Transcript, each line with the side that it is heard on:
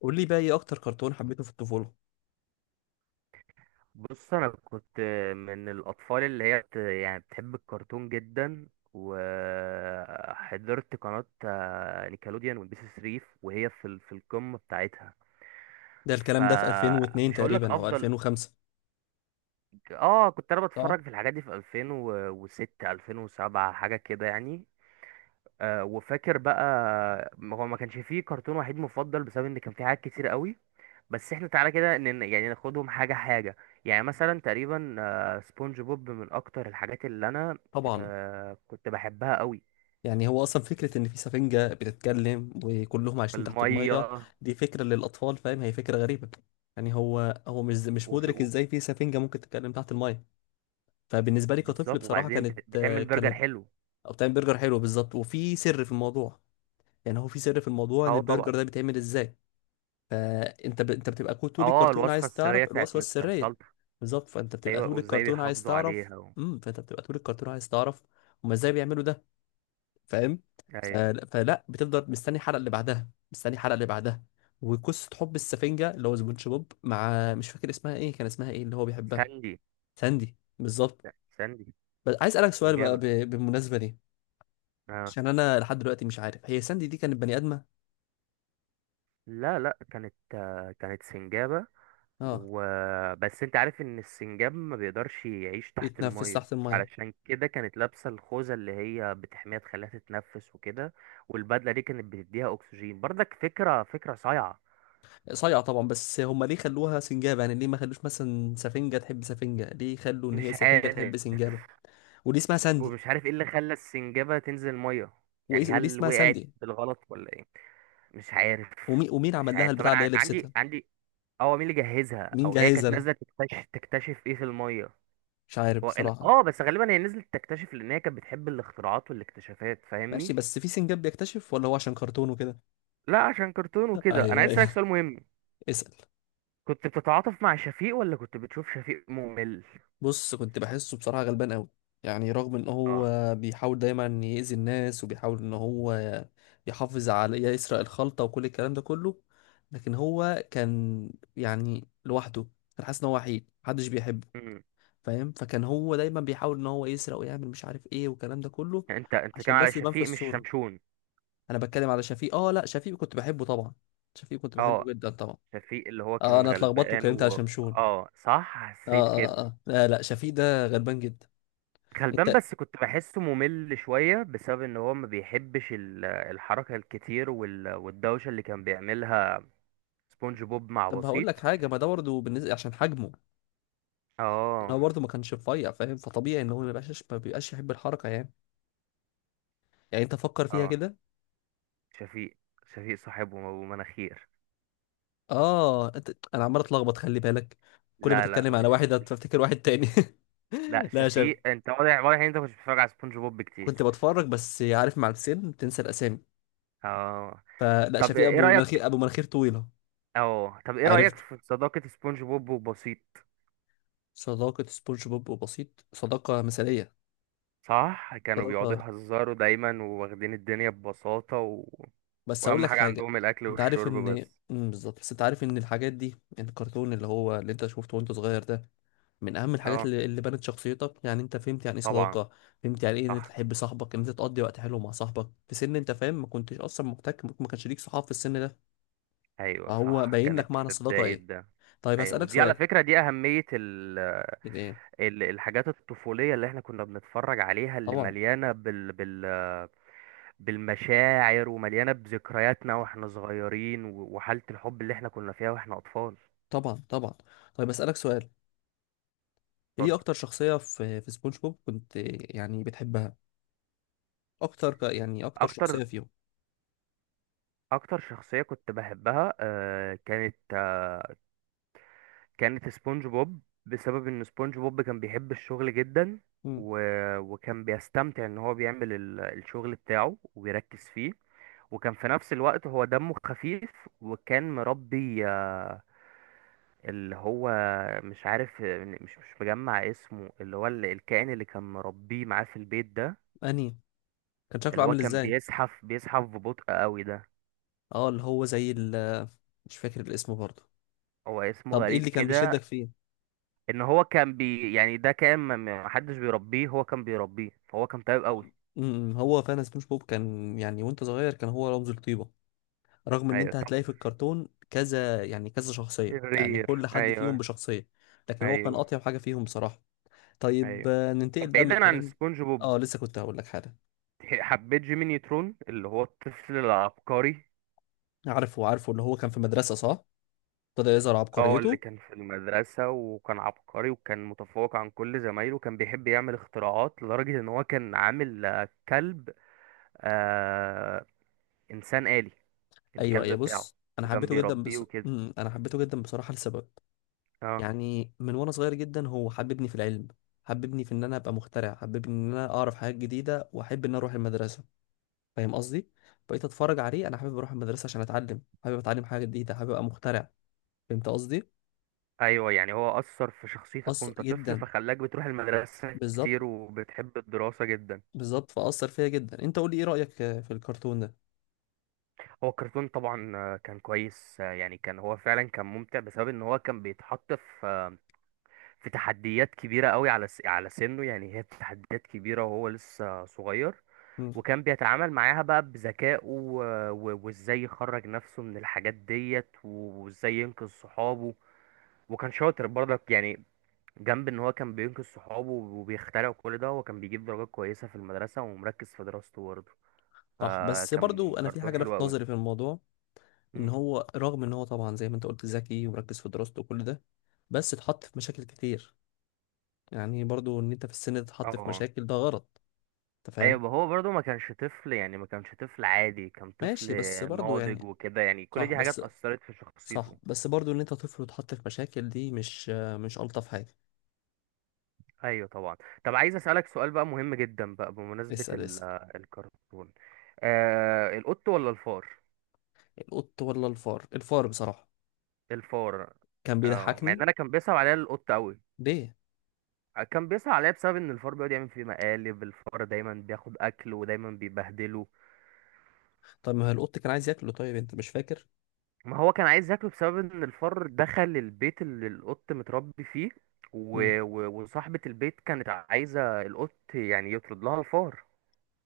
left: قول لي بقى ايه اكتر كرتون حبيته في الطفوله؟
right: بص انا كنت من الاطفال اللي هي يعني بتحب الكرتون جدا. وحضرت قناة نيكلوديان والبي سي 3 وهي في في القمة بتاعتها.
left: ده الكلام ده في 2002
right: فمش هقول لك
left: تقريبا او
right: افضل.
left: 2005.
right: اه كنت انا
left: اه،
right: بتفرج في الحاجات دي في 2006 2007 حاجة كده يعني. وفاكر بقى، ما هو ما كانش فيه كرتون وحيد مفضل بسبب ان كان فيه حاجات كتير قوي. بس احنا تعالى كده، يعني ناخدهم حاجة حاجة. يعني مثلا تقريبا سبونج بوب من اكتر الحاجات اللي انا
left: طبعا.
right: كنت بحبها قوي.
left: يعني هو اصلا فكره ان في سفنجه بتتكلم وكلهم عايشين تحت الميه.
right: بالمية.
left: دي فكره للاطفال، فاهم؟ هي فكره غريبه. يعني هو مش
right: وفي-
left: مدرك
right: و-
left: ازاي في سفنجه ممكن تتكلم تحت الميه. فبالنسبه لي كطفل
right: بالظبط،
left: بصراحه
right: وبعدين
left: كانت آه،
right: بتعمل برجر
left: كانت
right: حلو.
left: او بتعمل برجر حلو، بالظبط. وفي سر في الموضوع. يعني هو في سر في الموضوع ان
right: اه،
left: البرجر
right: طبعا.
left: ده بيتعمل ازاي. فانت انت بتبقى طول
right: اه،
left: الكرتون
right: الوصفة
left: عايز
right: السرية
left: تعرف
right: بتاعت
left: الوصفه
right: مستر
left: السريه.
right: سلطة.
left: بالظبط، فانت بتبقى
right: ايوه،
left: طول
right: وازاي
left: الكرتون عايز
right: بيحافظوا
left: تعرف.
right: عليها.
left: فانت بتبقى طول الكرتون عايز تعرف هما ازاي بيعملوا ده. فاهم؟
right: ايوه،
left: فلا بتفضل مستني الحلقه اللي بعدها، مستني الحلقه اللي بعدها. وقصه حب السفنجه اللي هو سبونج بوب مع، مش فاكر اسمها ايه، كان اسمها ايه اللي هو بيحبها؟
right: ساندي.
left: ساندي، بالظبط.
right: لا، ساندي.
left: بس عايز اسالك سؤال بقى
right: سنجابة.
left: بالمناسبه دي،
right: اه،
left: عشان انا لحد دلوقتي مش عارف هي ساندي دي كانت بني ادمه؟
right: لا، لا، كانت سنجابة.
left: اه،
right: وبس انت عارف ان السنجاب ما بيقدرش يعيش تحت
left: بيتنفس
right: المية.
left: تحت الميه.
right: علشان كده كانت لابسة الخوذة اللي هي بتحميها تخليها تتنفس وكده. والبدلة دي كانت بتديها اكسجين برضك، فكرة فكرة صايعة.
left: صايعة طبعا، بس هم ليه خلوها سنجابة؟ يعني ليه ما خلوش مثلا سفنجة تحب سفنجة، ليه خلوا ان هي
right: مش
left: سفنجة
right: عارف.
left: تحب سنجابة؟ وليه اسمها ساندي؟
right: ومش عارف ايه اللي خلى السنجابة تنزل مية،
left: وايه
right: يعني
left: وليه
right: هل
left: اسمها
right: وقعت
left: ساندي؟
right: بالغلط ولا ايه؟ مش عارف.
left: ومين
right: مش
left: عمل لها
right: عارف. طب
left: البتاع اللي هي
right: انا عندي
left: لبستها؟
right: عندي اه مين اللي جهزها؟
left: مين
right: او هي
left: جهزها
right: كانت
left: لها؟
right: نازلة تكتشف ايه في المية.
left: مش عارف
right: هو ال-
left: بصراحة.
right: اه بس غالبا هي نزلت تكتشف لان هي كانت بتحب الاختراعات والاكتشافات،
left: ماشي،
right: فاهمني.
left: بس في سنجاب بيكتشف؟ ولا هو عشان كرتون وكده؟
right: لا، عشان كرتون وكده. انا
left: ايوه،
right: عايز اسالك
left: ايوه.
right: سؤال مهم.
left: اسأل.
right: كنت بتتعاطف مع شفيق ولا كنت بتشوف شفيق ممل؟
left: بص، كنت بحسه بصراحة غلبان قوي. يعني رغم ان
right: اه.
left: هو بيحاول دايما يأذي الناس، وبيحاول ان هو يحافظ على، يسرق الخلطة وكل الكلام ده كله، لكن هو كان يعني لوحده. كان حاسس ان هو وحيد محدش بيحبه،
right: امم
left: فاهم؟ فكان هو دايما بيحاول ان هو يسرق ويعمل مش عارف ايه والكلام ده كله
right: انت كان
left: عشان
right: على
left: بس يبان في
right: شفيق مش
left: الصورة.
right: شمشون.
left: انا بتكلم على شفيق. اه، لا، شفيق كنت بحبه طبعا. شفيق كنت بحبه
right: اه.
left: جدا طبعا.
right: شفيق اللي هو
left: اه،
right: كان
left: انا اتلخبطت
right: غلبان
left: وكلمت على
right: و
left: شمشون.
right: صح، حسيت
left: اه اه
right: كده.
left: اه، لا لا، شفيق ده غلبان جدا.
right: غلبان،
left: انت.
right: بس كنت بحسه ممل شوية بسبب ان هو ما بيحبش الحركة الكتير والدوشة اللي كان بيعملها. سبونج بوب مع
left: طب هقول
right: بسيط.
left: لك حاجه، ما ده برضه بالنسبه عشان حجمه. يعني
right: اه،
left: هو برضه ما كانش رفيع، فاهم؟ فطبيعي ان هو ما بيبقاش يحب الحركه يعني. يعني انت فكر فيها
right: اه.
left: كده.
right: شفيق، شفيق صاحبه ابو مناخير.
left: اه، انا عمال اتلخبط، خلي بالك. كل ما
right: لا، لا،
left: تتكلم على
right: مش
left: واحد
right: مش
left: هتفتكر واحد تاني.
right: لا،
left: لا يا شباب.
right: شفيق، انت واضح، واضح ان انت مش بتتفرج على سبونج بوب
left: كنت
right: كتير.
left: بتفرج، بس عارف مع السن بتنسى الاسامي.
right: اه،
left: فلا،
right: طب
left: شفيق
right: ايه
left: ابو
right: رايك؟
left: مناخير، ابو مناخير طويله.
right: اه، طب ايه رايك
left: عرفت؟
right: في صداقه سبونج بوب وبسيط؟
left: صداقه سبونج بوب وبسيط صداقه مثاليه.
right: صح، كانوا بيقعدوا
left: صداقه.
right: يهزروا دايما وواخدين الدنيا ببساطه.
left: بس هقول
right: واهم
left: لك
right: حاجه
left: حاجه.
right: عندهم الاكل
left: انت عارف
right: والشرب
left: ان
right: بس.
left: بالظبط، بس انت عارف ان الحاجات دي الكرتون اللي هو اللي انت شفته وانت صغير ده من اهم الحاجات
right: اه،
left: اللي بنت شخصيتك. يعني انت فهمت يعني ايه
right: طبعا.
left: صداقه. فهمت يعني ايه ان انت
right: صح.
left: تحب صاحبك، ان انت تقضي وقت حلو مع صاحبك في سن انت فاهم، ما كنتش اصلا محتاج، ما كانش ليك صحاب في السن ده.
right: ايوه،
left: فهو
right: صح،
left: باين لك
right: كانت
left: معنى
right: في
left: الصداقه
right: بدايه
left: ايه.
right: ده.
left: طيب
right: ايوه،
left: هسالك
right: ودي على
left: سؤال.
right: فكره دي اهميه،
left: يعني ايه؟
right: الحاجات الطفولية اللي احنا كنا بنتفرج عليها، اللي
left: طبعا،
right: مليانة بالمشاعر، ومليانة بذكرياتنا واحنا وحالة الحب اللي احنا كنا فيها واحنا أطفال.
left: طبعا، طبعا. طيب هسالك سؤال، ايه
right: اتفضل.
left: اكتر شخصيه في سبونج بوب كنت يعني بتحبها؟ اكتر يعني اكتر
right: أكتر
left: شخصيه فيهم؟
right: أكتر شخصية كنت بحبها كانت سبونج بوب، بسبب ان سبونج بوب كان بيحب الشغل جدا.
left: امم.
right: و... وكان بيستمتع ان هو بيعمل الشغل بتاعه وبيركز فيه. وكان في نفس الوقت هو دمه خفيف. وكان مربي اللي هو مش عارف، مش مش مجمع اسمه، اللي هو الكائن اللي كان مربيه معاه في البيت ده.
left: انهي؟ كان شكله
right: اللي هو
left: عامل
right: كان
left: ازاي؟
right: بيزحف بيزحف ببطء قوي ده.
left: اه، اللي هو زي ال، مش فاكر الاسم برضه.
right: هو اسمه
left: طب ايه
right: غريب
left: اللي كان
right: كده.
left: بيشدك فيه؟
right: ان هو كان يعني ده كان ما حدش بيربيه، هو كان بيربيه، فهو كان طيب قوي.
left: هو فعلا سبونج بوب كان يعني وانت صغير كان هو رمز الطيبة. رغم ان
right: ايوه،
left: انت
right: طب.
left: هتلاقي في الكرتون كذا، يعني كذا شخصية، يعني
right: شرير.
left: كل حد فيهم
right: ايوه.
left: بشخصية، لكن هو كان
right: ايوه.
left: اطيب حاجة فيهم بصراحة. طيب،
right: ايوه، طب
left: ننتقل بقى من
right: بعيدا عن
left: الكلام.
right: سبونج بوب،
left: اه، لسه كنت هقول لك حاجة.
right: حبيت جيمي نيوترون اللي هو الطفل العبقري.
left: عارفه، عارفه، اللي هو كان في مدرسة، صح. ابتدى يظهر
right: اه، اللي
left: عبقريته.
right: كان في المدرسة وكان عبقري وكان متفوق عن كل زمايله وكان بيحب يعمل اختراعات لدرجة ان هو كان عامل كلب، آه انسان آلي،
left: ايوه،
right: الكلب
left: ايوه.
right: بتاعه
left: بص انا
right: وكان
left: حبيته جدا
right: بيربيه
left: بص...
right: وكده.
left: مم، انا حبيته جدا بصراحة لسبب.
right: اه.
left: يعني من وانا صغير جدا هو حببني في العلم. حببني في ان انا ابقى مخترع، حببني ان انا اعرف حاجات جديده، واحب ان أنا اروح المدرسه. فاهم قصدي؟ بقيت اتفرج عليه انا حابب اروح المدرسه عشان اتعلم، حابب اتعلم حاجه جديده، حابب ابقى مخترع. فهمت قصدي؟
right: ايوه، يعني هو اثر في شخصيتك
left: اثر
right: وانت طفل
left: جدا.
right: فخلاك بتروح المدرسه
left: بالظبط.
right: كتير وبتحب الدراسه جدا.
left: بالظبط، فاثر فيا جدا. انت قول لي ايه رايك في الكرتون ده.
right: هو الكرتون طبعا كان كويس، يعني كان هو فعلا كان ممتع بسبب ان هو كان بيتحط في في تحديات كبيره قوي على على سنه، يعني هي تحديات كبيره وهو لسه صغير.
left: مم.
right: وكان بيتعامل معاها بقى بذكائه، وازاي يخرج نفسه من الحاجات ديت وازاي ينقذ صحابه. وكان شاطر برضك يعني. جنب ان هو كان بينقذ صحابه وبيخترع كل ده، هو كان بيجيب درجات كويسة في المدرسة ومركز في دراسته برضه.
left: صح، بس
right: فكان
left: برضو انا في
right: كرتون
left: حاجه
right: حلو
left: لفت
right: قوي.
left: نظري في الموضوع. ان
right: مم.
left: هو رغم ان هو طبعا زي ما انت قلت ذكي ومركز في دراسته وكل ده، بس اتحط في مشاكل كتير. يعني برضو ان انت في السن ده تتحط في
right: اه،
left: مشاكل ده غلط. انت فاهم؟
right: ايوه. هو برضه ما كانش طفل، يعني ما كانش طفل عادي، كان طفل
left: ماشي بس برضو
right: ناضج
left: يعني.
right: وكده، يعني كل
left: صح
right: دي حاجات
left: بس
right: أثرت في
left: صح
right: شخصيته.
left: بس برضو ان انت طفل وتحط في مشاكل دي مش، مش الطف حاجه.
right: ايوه، طبعا. طب عايز أسألك سؤال بقى مهم جدا بقى بمناسبة
left: اسال اسال.
right: الكرتون. القط ولا الفار؟
left: القط ولا الفار؟ الفار بصراحه،
right: الفار.
left: كان
right: اه، مع ان
left: بيضحكني.
right: انا كان بيصعب عليا القط قوي.
left: ليه؟
right: كان بيصعب عليا بسبب ان الفار بيقعد يعمل فيه مقالب، الفار دايما بياخد اكل ودايما بيبهدله.
left: طب ما هو القط كان عايز ياكله، طيب انت مش فاكر.
right: ما هو كان عايز ياكله بسبب ان الفار دخل البيت اللي القط متربي فيه.
left: مم.
right: وصاحبة البيت كانت عايزة القط يعني يطرد لها الفار.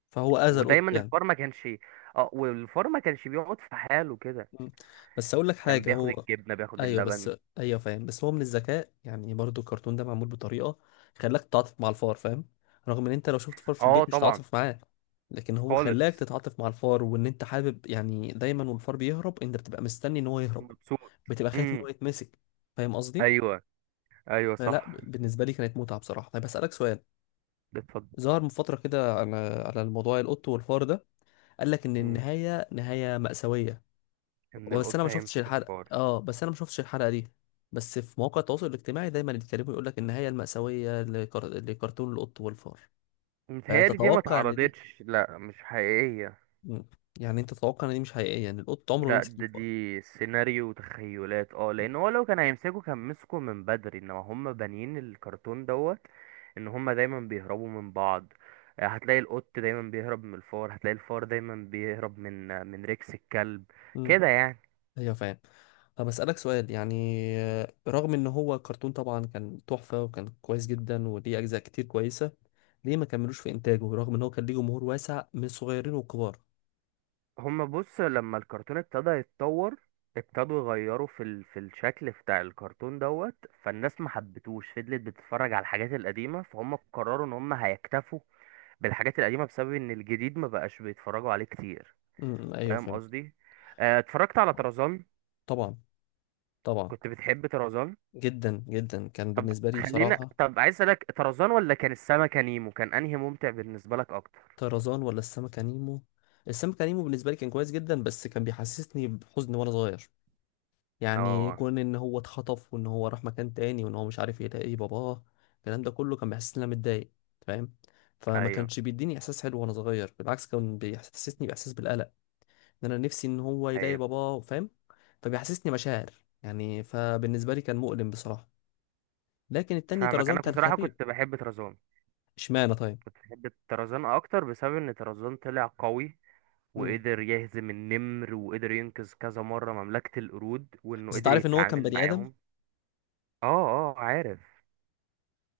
left: فهو اذى القط
right: ودايما
left: يعني.
right: الفار ما كانش، اه والفار ما كانش بيقعد في حاله كده،
left: مم. بس اقول لك
right: كان
left: حاجه،
right: بياخد
left: هو.
right: الجبنة بياخد
left: ايوه بس.
right: اللبن.
left: ايوه، فاهم. بس هو من الذكاء، يعني برضو الكرتون ده معمول بطريقه خلاك تتعاطف مع الفار، فاهم؟ رغم ان انت لو شفت فار في
right: اه،
left: البيت مش
right: طبعا.
left: هتتعاطف معاه، لكن هو خلاك
right: خالص.
left: تتعاطف مع الفار، وان انت حابب يعني دايما والفار بيهرب انت بتبقى مستني ان هو يهرب.
right: مبسوط.
left: بتبقى خايف ان هو
right: امم.
left: يتمسك. فاهم قصدي؟
right: ايوه، ايوه،
left: فلا،
right: صح.
left: بالنسبه لي كانت متعه بصراحه. طيب اسالك سؤال.
right: اتفضل.
left: ظهر من فتره كده على الموضوع القط والفار ده، قال لك ان
right: مم.
left: النهايه نهايه مأساويه.
right: ان القط هيمسك الفار.
left: بس انا ما شفتش الحلقه دي، بس في مواقع التواصل الاجتماعي دايما يتكلموا يقول لك النهايه المأساويه لكرتون القط والفار.
right: متهيألي دي ما
left: فتتوقع ان دي.
right: اتعرضتش، لا، مش حقيقية.
left: مم. يعني انت تتوقع ان دي مش حقيقيه يعني القط عمره ما
right: لا،
left: يمسك
right: ده
left: الفار.
right: دي سيناريو وتخيلات. اه لان هو لو كان هيمسكه كان مسكه من بدري، انما هم بانيين الكرتون دوت ان هم دايما بيهربوا من بعض. هتلاقي القط دايما بيهرب من الفار، هتلاقي الفار دايما بيهرب من من ريكس الكلب،
left: امم،
right: كده يعني.
left: ايوه، فاهم. طب أسألك سؤال يعني، رغم إن هو كرتون طبعا كان تحفة، وكان كويس جدا وليه أجزاء كتير كويسة، ليه ما كملوش في إنتاجه رغم إن هو كان ليه جمهور واسع من الصغيرين والكبار؟
right: هم بص، لما الكرتون ابتدى يتطور ابتدوا يغيروا في في الشكل بتاع الكرتون دوت. فالناس ما حبتوش، فضلت بتتفرج على الحاجات القديمة، فهم قرروا ان هم هيكتفوا بالحاجات القديمة بسبب ان الجديد ما بقاش بيتفرجوا عليه كتير.
left: امم، أيوه،
right: فاهم
left: فهمت.
right: قصدي. اتفرجت على طرزان.
left: طبعا، طبعا.
right: كنت بتحب طرزان؟
left: جدا جدا، كان بالنسبة لي بصراحة.
right: طب عايز اسالك، طرزان ولا كان السمكة نيمو، كان انهي ممتع بالنسبة لك اكتر؟
left: طرزان ولا السمكة نيمو؟ السمكة نيمو بالنسبة لي كان كويس جدا، بس كان بيحسسني بحزن وانا صغير. يعني
right: اه.
left: كون ان هو اتخطف، وان هو راح مكان تاني، وان هو مش عارف يلاقي باباه. الكلام ده كله كان بيحسسني ان انا متضايق، فاهم؟ فما
right: ايوه.
left: كانش بيديني احساس حلو وانا صغير، بالعكس كان بيحسسني باحساس بالقلق. ان انا نفسي ان هو يلاقي
right: ايوه،
left: باباه، فاهم؟ فبيحسسني مشاعر يعني. فبالنسبة لي كان مؤلم بصراحة، لكن التاني
right: فاهمك.
left: طرزان
right: انا
left: كان
right: بصراحة
left: خفيف.
right: كنت بحب طرزان.
left: اشمعنى طيب؟
right: كنت بحب طرزان اكتر بسبب ان طرزان طلع قوي
left: مم.
right: وقدر يهزم النمر وقدر ينقذ كذا مرة مملكة القرود، وانه
left: بس انت
right: قدر
left: عارف ان هو كان
right: يتعامل
left: بني ادم.
right: معاهم. اه. اه، عارف.